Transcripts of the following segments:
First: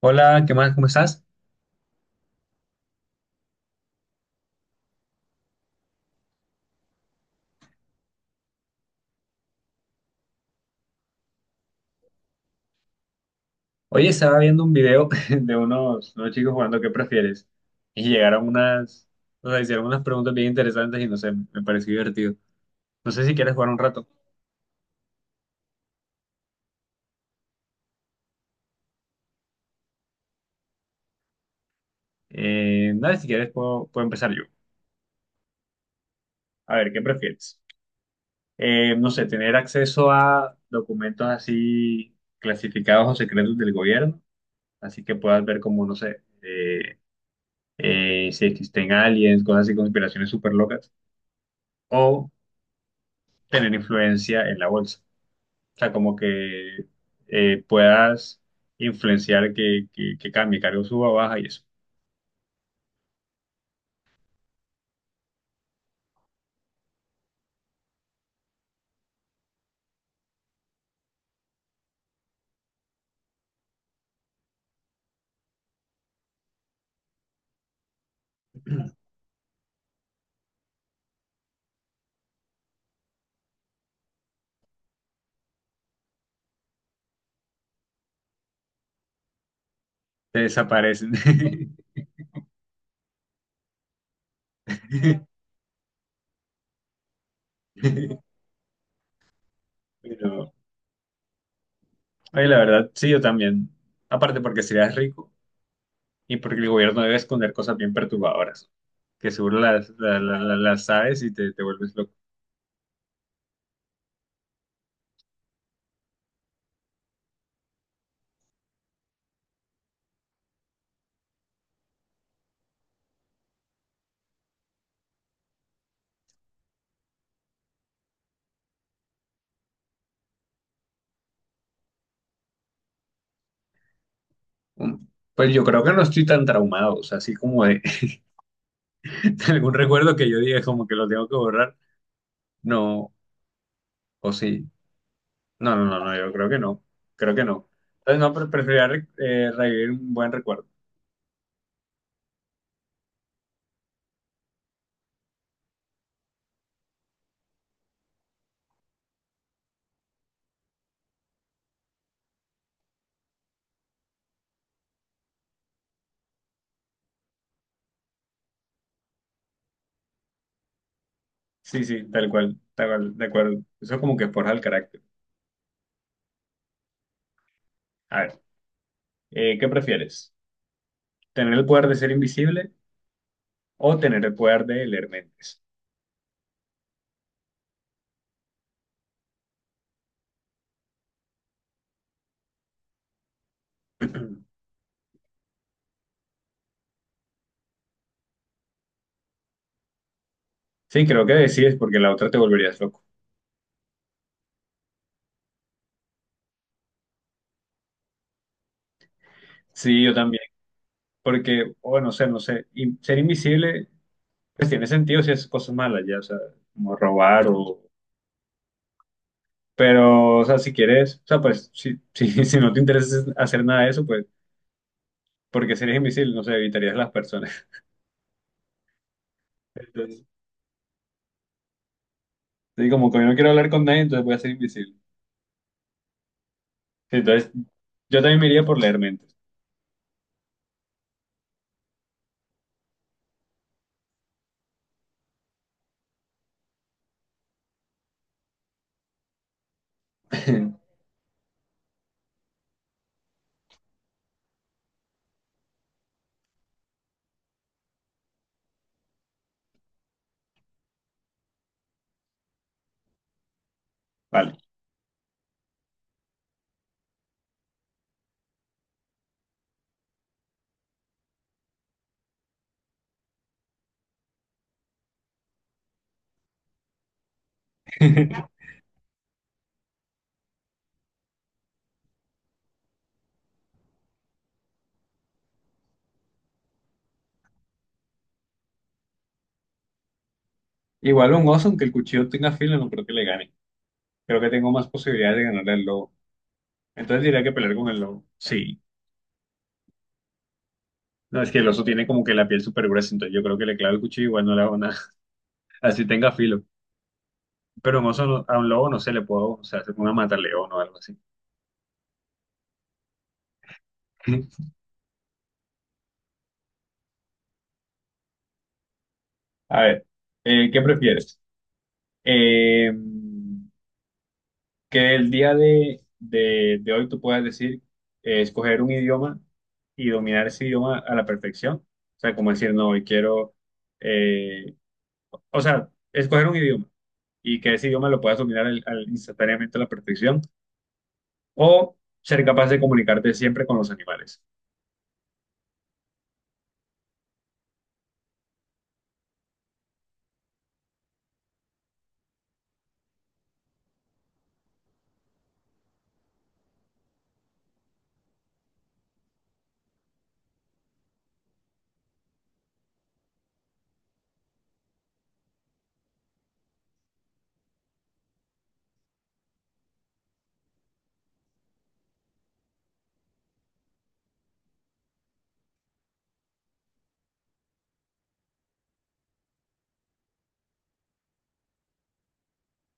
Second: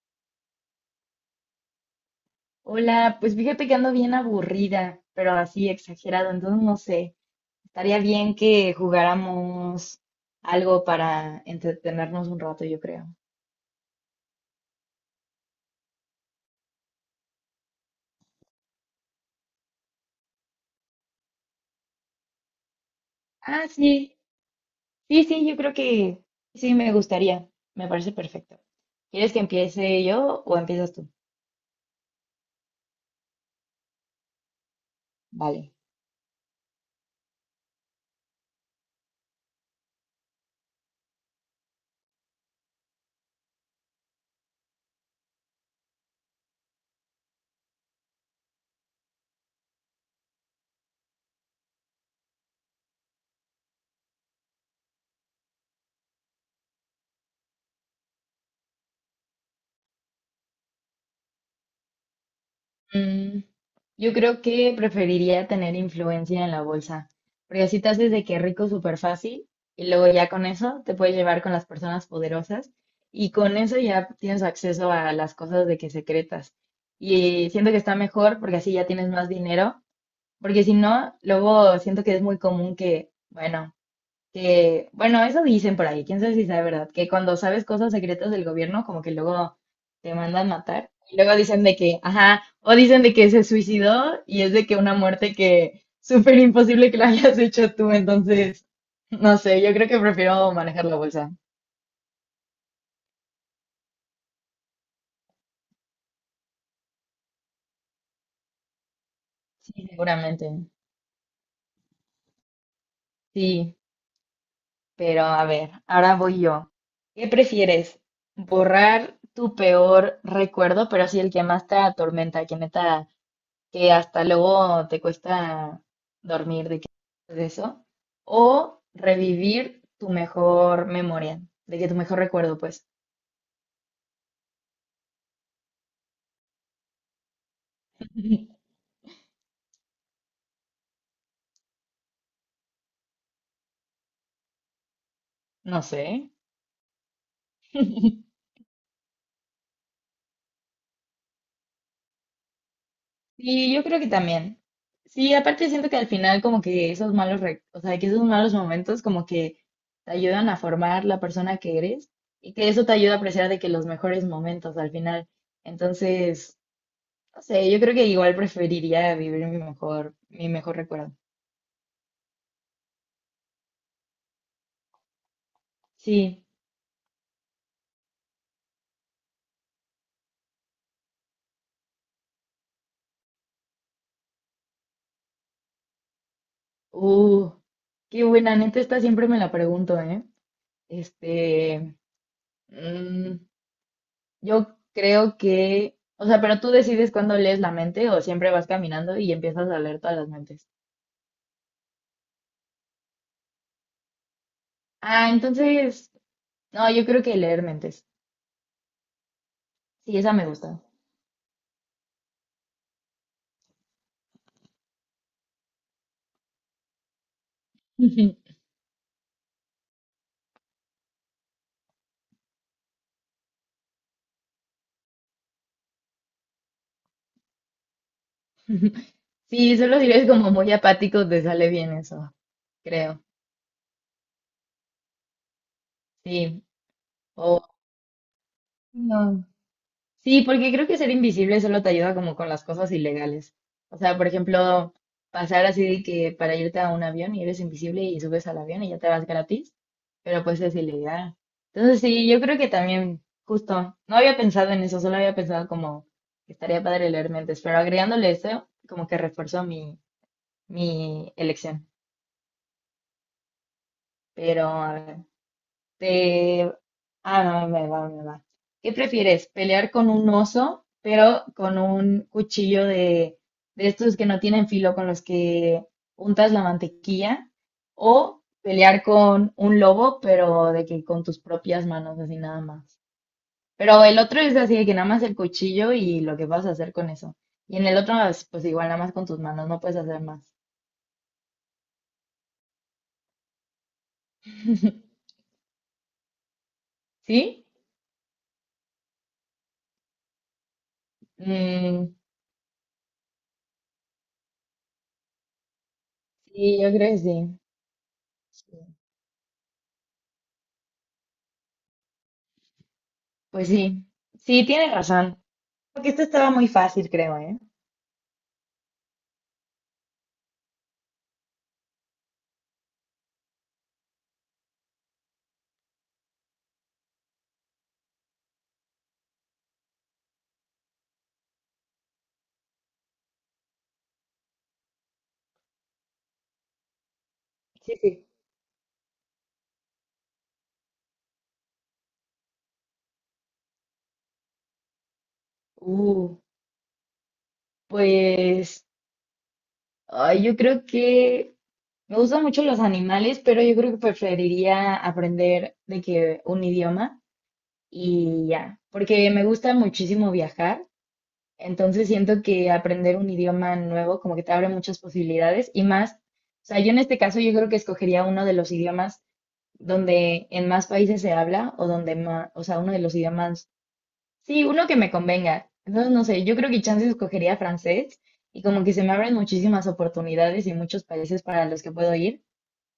Hola, ¿qué más? ¿Cómo estás? Hola, pues fíjate que ando bien aburrida, pero así exagerado, entonces no sé, estaría bien que jugáramos algo para entretenernos un rato, yo creo. Oye, estaba viendo un video de unos chicos jugando ¿Qué prefieres? Y llegaron unas. Hicieron unas preguntas bien interesantes y no sé, me pareció divertido. No sé si quieres Ah, jugar un rato. sí, sí, sí, yo creo que sí, me gustaría, me parece perfecto. ¿Quieres que empiece yo o empiezas tú? Nada, si quieres puedo empezar yo. Vale. A ver, ¿qué prefieres? No sé, tener acceso a documentos así clasificados o secretos del gobierno, así que puedas ver como, no sé, si existen aliens, cosas así, conspiraciones súper locas, o tener influencia en la bolsa. O sea, como que puedas influenciar que cambie, cargo suba o baja y eso. Mm, yo creo que preferiría tener influencia en la bolsa, porque así te haces de que rico súper fácil y luego ya con eso te puedes llevar con las personas poderosas y con eso ya tienes acceso a las cosas de que secretas. Y siento que está mejor porque así ya tienes más dinero, porque si no, luego siento que es muy común que, bueno. Que, bueno, eso dicen por ahí, quién sabe si sea verdad, que cuando sabes cosas secretas del gobierno, como que luego te Te mandan matar. desaparecen. Y luego dicen de que, ajá, o dicen de que se suicidó y es de que una muerte que súper imposible que la hayas hecho tú, entonces, no sé, yo creo que Pero, prefiero manejar la bolsa. oye, la verdad, sí, yo también. Aparte porque serías rico y porque el gobierno debe esconder cosas bien perturbadoras, que seguro Sí, las, la- la- seguramente. la- las sabes y te vuelves loco. Sí, pero a ver, ahora voy yo. ¿Qué prefieres? ¿Borrar tu peor recuerdo, pero así el que más te atormenta, que neta que hasta luego te cuesta dormir de que de eso, o revivir tu mejor memoria, de que tu mejor recuerdo, pues, Mm. Pues yo creo que no estoy tan traumado, o sea, así como de, de algún recuerdo que yo diga como que lo tengo que borrar, no, o sí. No, no no, sé. no, no, yo creo que no. Creo que no. Entonces, no, pero preferiría revivir un buen recuerdo. Sí, yo creo que también. Sí, aparte siento que al final como que esos malos, o sea, que esos malos momentos como que te ayudan a formar la persona que eres y que eso te ayuda a apreciar de que los mejores momentos al final. Entonces, no sé, yo creo que igual preferiría vivir mi mejor recuerdo. Sí, sí, tal cual, de acuerdo. Eso es como que forja el carácter. Sí. A ver, ¿qué prefieres? ¿Tener el poder de ser invisible o tener el poder de leer mentes? Uh, qué buena, neta, esta siempre me la pregunto, ¿eh? Este, mm, yo creo que, o sea, pero tú decides cuándo lees la mente o siempre vas caminando y empiezas a leer todas las mentes. Sí, creo que decides porque la otra te volverías loco. Ah, entonces, no, yo creo que leer mentes. Sí, yo Sí, esa también. me gusta. Porque, bueno, no sé, no sé. Y ser invisible, pues tiene sentido si haces cosas malas, ya, o sea, como robar o. Pero, o sea, si quieres, o sea, pues, si, si no te interesa hacer nada de eso, pues porque si eres invisible, no sé, evitarías las personas. Sí, solo si Entonces, eres como muy apático, te sale bien eso, sí, como que creo. hoy no quiero hablar con nadie, entonces voy a ser invisible. Sí. Entonces, O, yo también me iría por leer mentes. sí, porque creo que ser invisible solo te ayuda como con las cosas ilegales. O sea, por ejemplo, pasar así de que para irte a un avión y eres invisible y subes al avión y ya te vas gratis, pero pues es ilegal. Entonces sí, yo creo que también, justo, no había pensado en eso, solo había pensado como que estaría padre leer mentes, pero agregándole eso, como que reforzó mi, mi elección. Vale. Pero a ver. De... Ah, no, me va, me va. ¿Qué prefieres? ¿Pelear con un oso, pero con un cuchillo de estos que no tienen filo con los que untas la mantequilla? ¿O pelear con un lobo, pero de que con tus propias manos, así nada más? Pero el otro es así de que nada más el cuchillo y lo que vas a hacer con eso. Y en el otro, pues igual nada más con tus manos, no puedes hacer más. Igual un oso, aunque el cuchillo tenga filo, no creo que le gane. Creo que tengo más posibilidades de ganarle al lobo. Entonces diría que ¿Sí? pelear con el lobo. Sí. No, es que el oso tiene Mm, como que la piel súper gruesa, entonces yo creo que le clavo el cuchillo igual no le hago nada. Así tenga filo. sí, yo creo que sí. Pero un oso no- a un Sí. lobo no se le puedo, o sea, se pone a matar león o algo así. Pues sí, sí, tienes razón. Porque esto estaba muy fácil, creo, ¿eh? A ver, ¿qué prefieres? Eh, que el día de hoy tú puedas decir, escoger un idioma y dominar ese idioma a la perfección. O sea, como decir, no, hoy quiero, eh, o sea, escoger un idioma y que ese Sí, idioma lo sí. puedas dominar instantáneamente a la perfección o ser capaz de comunicarte siempre con los animales. Uh, pues ay, yo creo que me gustan mucho los animales, pero yo creo que preferiría aprender de que un idioma y ya, porque me gusta muchísimo viajar, entonces siento que aprender un idioma nuevo como que te abre muchas posibilidades y más, o sea, yo en este caso yo creo que escogería uno de los idiomas donde en más países se habla o donde más, o sea, uno de los idiomas. Sí, uno que me convenga. Entonces, no sé, yo creo que chance escogería francés y como que se me abren muchísimas oportunidades y muchos países para los que puedo ir.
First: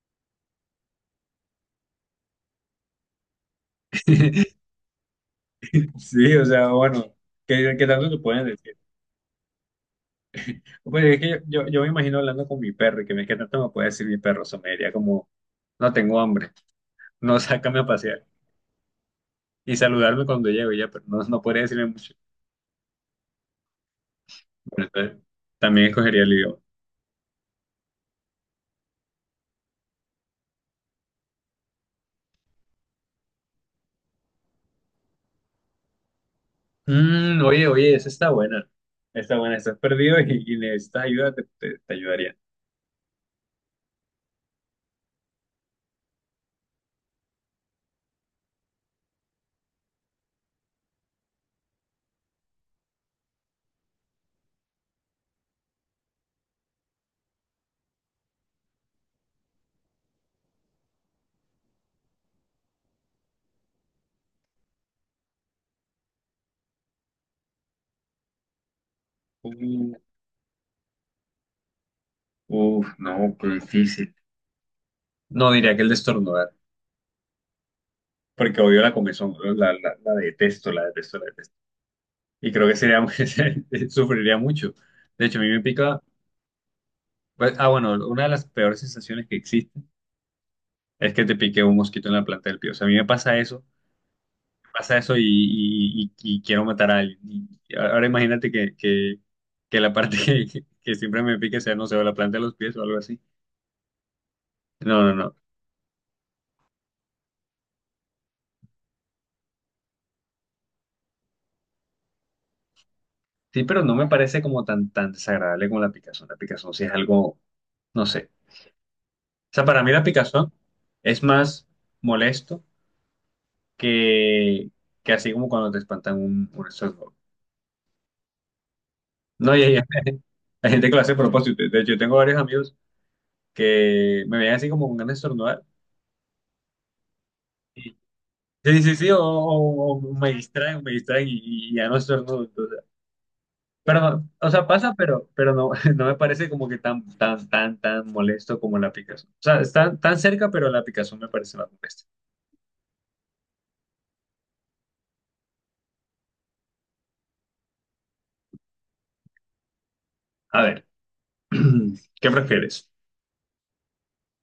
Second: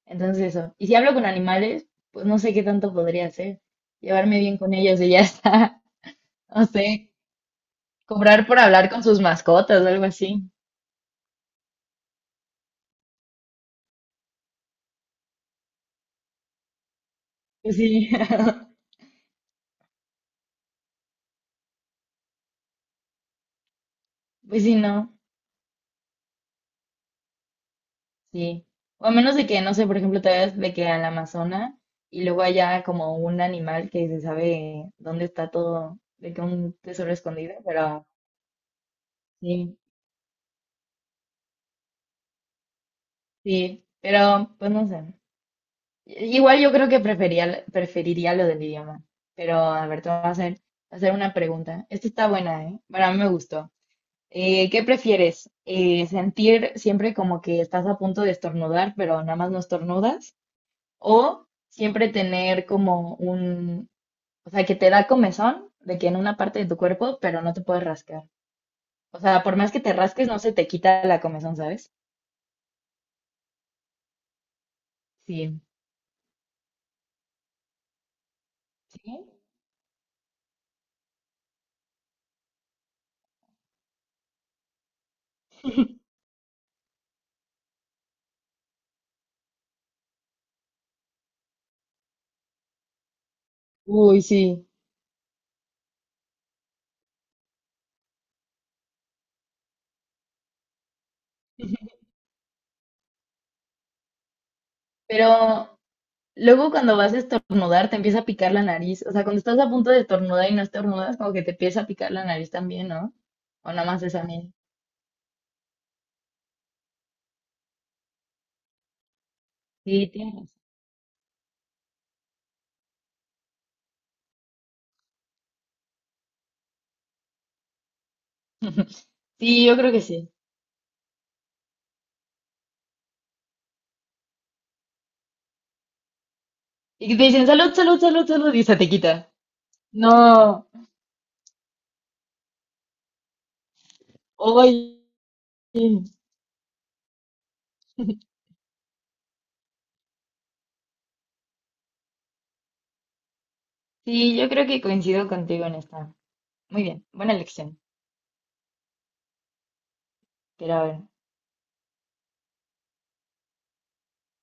Entonces, eso. Y si hablo con animales, pues no sé qué tanto podría hacer. Llevarme bien con ellos y ya está. Sí, o No sea, sé, bueno, ¿qué, qué tanto te pueden cobrar por decir? hablar con sus mascotas o algo así. Pues es que yo me imagino hablando con mi perro y que me, ¿qué tanto me puede decir mi perro? O sea, me diría como, no tengo hambre, no, Pues sácame a sí, pasear. Y saludarme cuando llego y ya, pero no, no podría decirle mucho. pues sí, Bueno, no, entonces, también escogería el idioma. sí. O a menos de que, no sé, por ejemplo, te vayas de que al Amazonas y luego haya como un animal que se sabe dónde está todo, de que un tesoro Mm, escondido, oye, pero... esa está buena. Está buena, estás Sí, perdido y necesitas ayuda, te ayudaría. sí, pero pues no sé. Igual yo creo que preferiría lo del idioma. Pero a ver, te voy a hacer una pregunta. Esta está buena, ¿eh? Bueno, a mí me gustó. ¿Qué prefieres? ¿Sentir siempre como que estás a punto de estornudar, pero nada más no estornudas? ¿O siempre tener como un, o sea, que te da comezón de que en una parte de tu cuerpo, pero no te puedes rascar? O sea, Uh, por más que te rasques, no se te quita la comezón, ¿sabes? uf, no, qué difícil. No, Sí. diría que el de estornudar, porque odio la comezón, ¿Sí? ¿no? La detesto, la detesto, la detesto. Y creo que sería, muy- sufriría mucho. De hecho, a mí me pica, pues, ah, bueno, una de las peores sensaciones que existen es que te pique un mosquito en la planta del pie. O sea, a mí me Uy, sí. pasa eso y, y quiero matar a alguien. Y ahora imagínate que la parte que siempre me pique sea, no sé, o la planta de los pies o algo así. No, no, Pero no. luego cuando vas a estornudar te empieza a picar la nariz. O sea, cuando estás a punto de estornudar y no estornudas, como que te empieza a picar la nariz también, ¿no? Sí, O pero nada no más me es a parece mí. como tan, tan desagradable como la picazón. La picazón sí es algo, no sé. O sea, para mí la Sí, tienes picazón razón. es más molesto que, que así como cuando te espantan un estornudo. No, y Sí, hay, yo creo que sí. hay gente que lo hace a propósito. De hecho, yo tengo varios amigos que me ven así como con ganas de estornudar. Y que te dicen salud, salud, salud, salud y se Sí, te sí, sí, quita. O No. Me distraen y ya no estornudo. Entonces, pero no, o sea, pasa, Oye. Pero no, no me parece como que tan, tan, tan, tan molesto como la picazón. O sea, están tan cerca, pero la picazón me parece más molesta. Sí, yo creo que coincido contigo en esta. Muy bien, buena elección. A Pero a ver, ver. ¿qué prefieres?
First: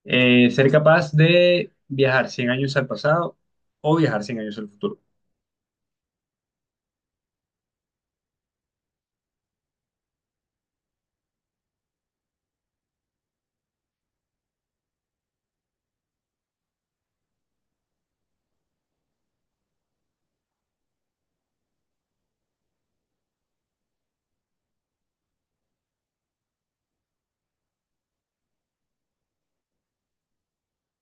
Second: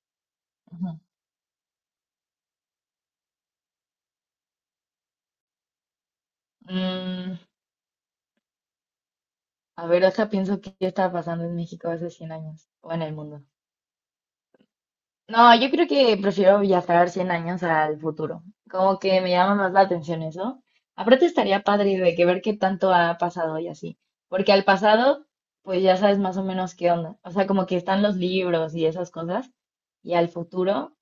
¿Ser Ujú. capaz de viajar 100 años al pasado o viajar 100 años al futuro? Mm, a ver, deja, pienso qué estaba pasando en México hace 100 años o en el mundo. No, yo creo que prefiero viajar 100 años al futuro. Como que me llama más la atención eso. Aparte estaría padre de que ver qué tanto ha pasado y así. Porque al pasado, pues ya sabes más o menos qué onda. O sea, como que están los libros y esas cosas. Y al futuro,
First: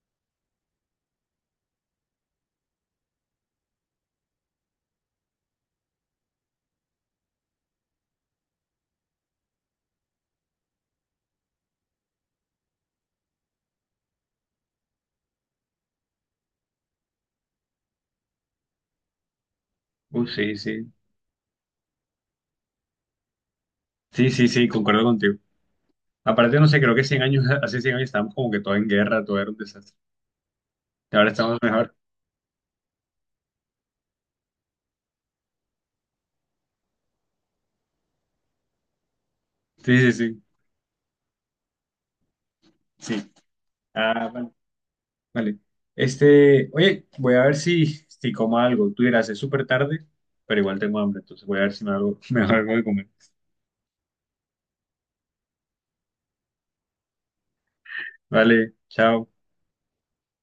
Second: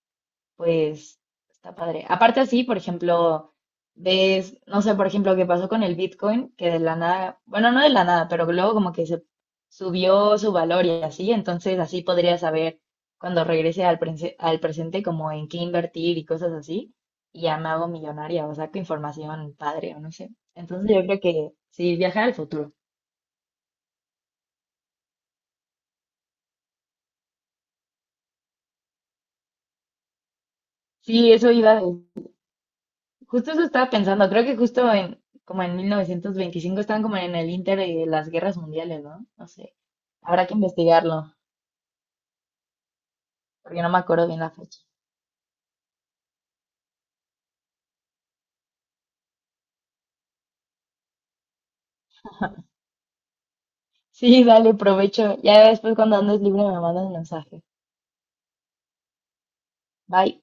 pues está padre. Aparte así, por ejemplo, ves, no sé, por ejemplo, qué pasó con el Bitcoin, que de la nada, bueno, no de la nada, pero luego como que se subió su valor y así, entonces así podría saber cuando regrese al, al presente como en qué invertir y cosas así, y ya me hago millonaria o saco información padre o no Uy, sé. sí, sí. Entonces yo creo que sí, viajar al futuro. Sí, sí, sí, concuerdo contigo. Aparte, no sé, creo que 100 años, hace 100 años estábamos como que todo en guerra, todo era un desastre. Ahora Sí, eso estamos iba a... mejor. Justo eso estaba pensando, creo que justo en, como en 1925 estaban como en el inter de las guerras mundiales, ¿no? No sé, Sí, sí, sí. habrá que investigarlo, Sí. porque no me acuerdo Ah, bien la bueno. fecha. Vale. Este, oye, voy a ver si como algo. Tú dirás, es súper tarde, pero igual tengo hambre, entonces voy a ver si me hago, me hago algo de comer. Sí, dale, provecho. Ya después cuando andes libre me mandas un mensaje. Vale, chao. Bye.